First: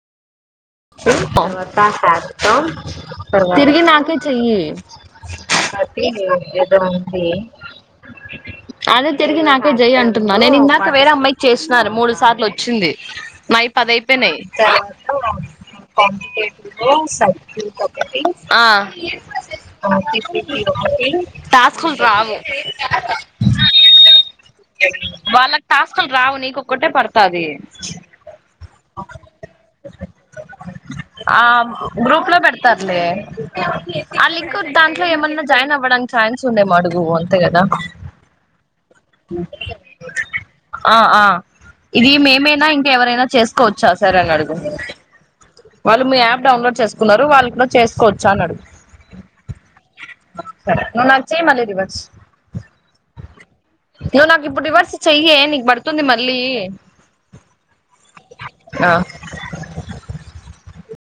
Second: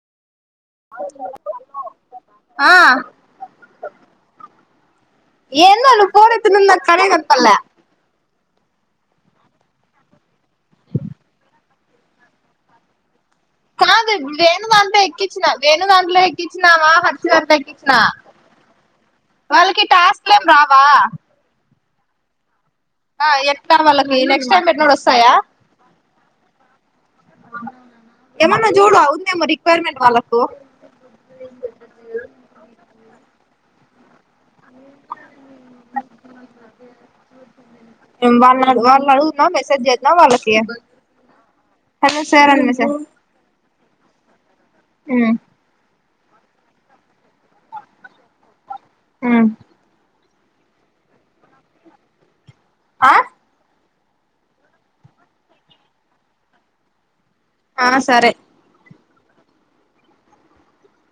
ఆ తిరిగి నాకే చెయ్యి ఏందో చపాతి నువ్ ఫోన్ ఎత్తటం ఏదో నాక్ ఉంది సరిగత్తంలే అదే తిరిగి నాకే జై అంటున్నా నేను ఇందాక వేరే అమ్మాయికి చేసినా మూడు సార్లు ఓచ్చింది మాయి కాదు పదాయిపెనయి వేణు దాంట్లో ఎక్కించిన వేణు దాంట్లో ఎక్కించినావా హర్ష దాంట్లో ఎక్కించినా [unintelligible] ఆహ్ వాళ్ళకి టాస్క్లు ఏం రావా టాస్కూల్ రావు ఆ ఎట్లా వాళ్ళకి నెక్స్ట్ టైం పెట్టినప్పుడు వస్తాయా వాళ్ళకి టాస్కులు రావు నీకోక్కటే పడుతాది ఏమన్నా చూడూ అవుత్దేమో రిక్వైర్మెంట్ వాళ్ళ ఆ గ్రూప్ లో పెడతారులే ఆ లింక్ ఉం దాంట్లో ఏమన్నా జాయిన్ అవ్వడానికి ఛాన్స్ ఉండే అడుగు అంతే కదా వాళ్ళ వాళ్ళని అడుగుదాం మెసేజ్ చేద్దాం వాళ్ళకి ఆ ఆ ఇది హలో సార్ అని మేమైనా ఇంక మెసేజ్ ఎవరైనా చేస్ కోచ్చా సర్ అని అడుగు హ్ వాళ్ళు మీ యాప్ డౌన్లోడ్ చేసుకున్నారు వాళ్ళు కూడా చేసుకోవచ్చ అని అడుగు హ్మ్ సరే నువ్ నాక్ చేయి మళ్లీ రివర్స్ ఆ నువ్వు నాకు ఇప్పుడు రివర్స్ చెయ్యే నీకు బడుతుంది మళ్ళీ ఆ సరే ఆ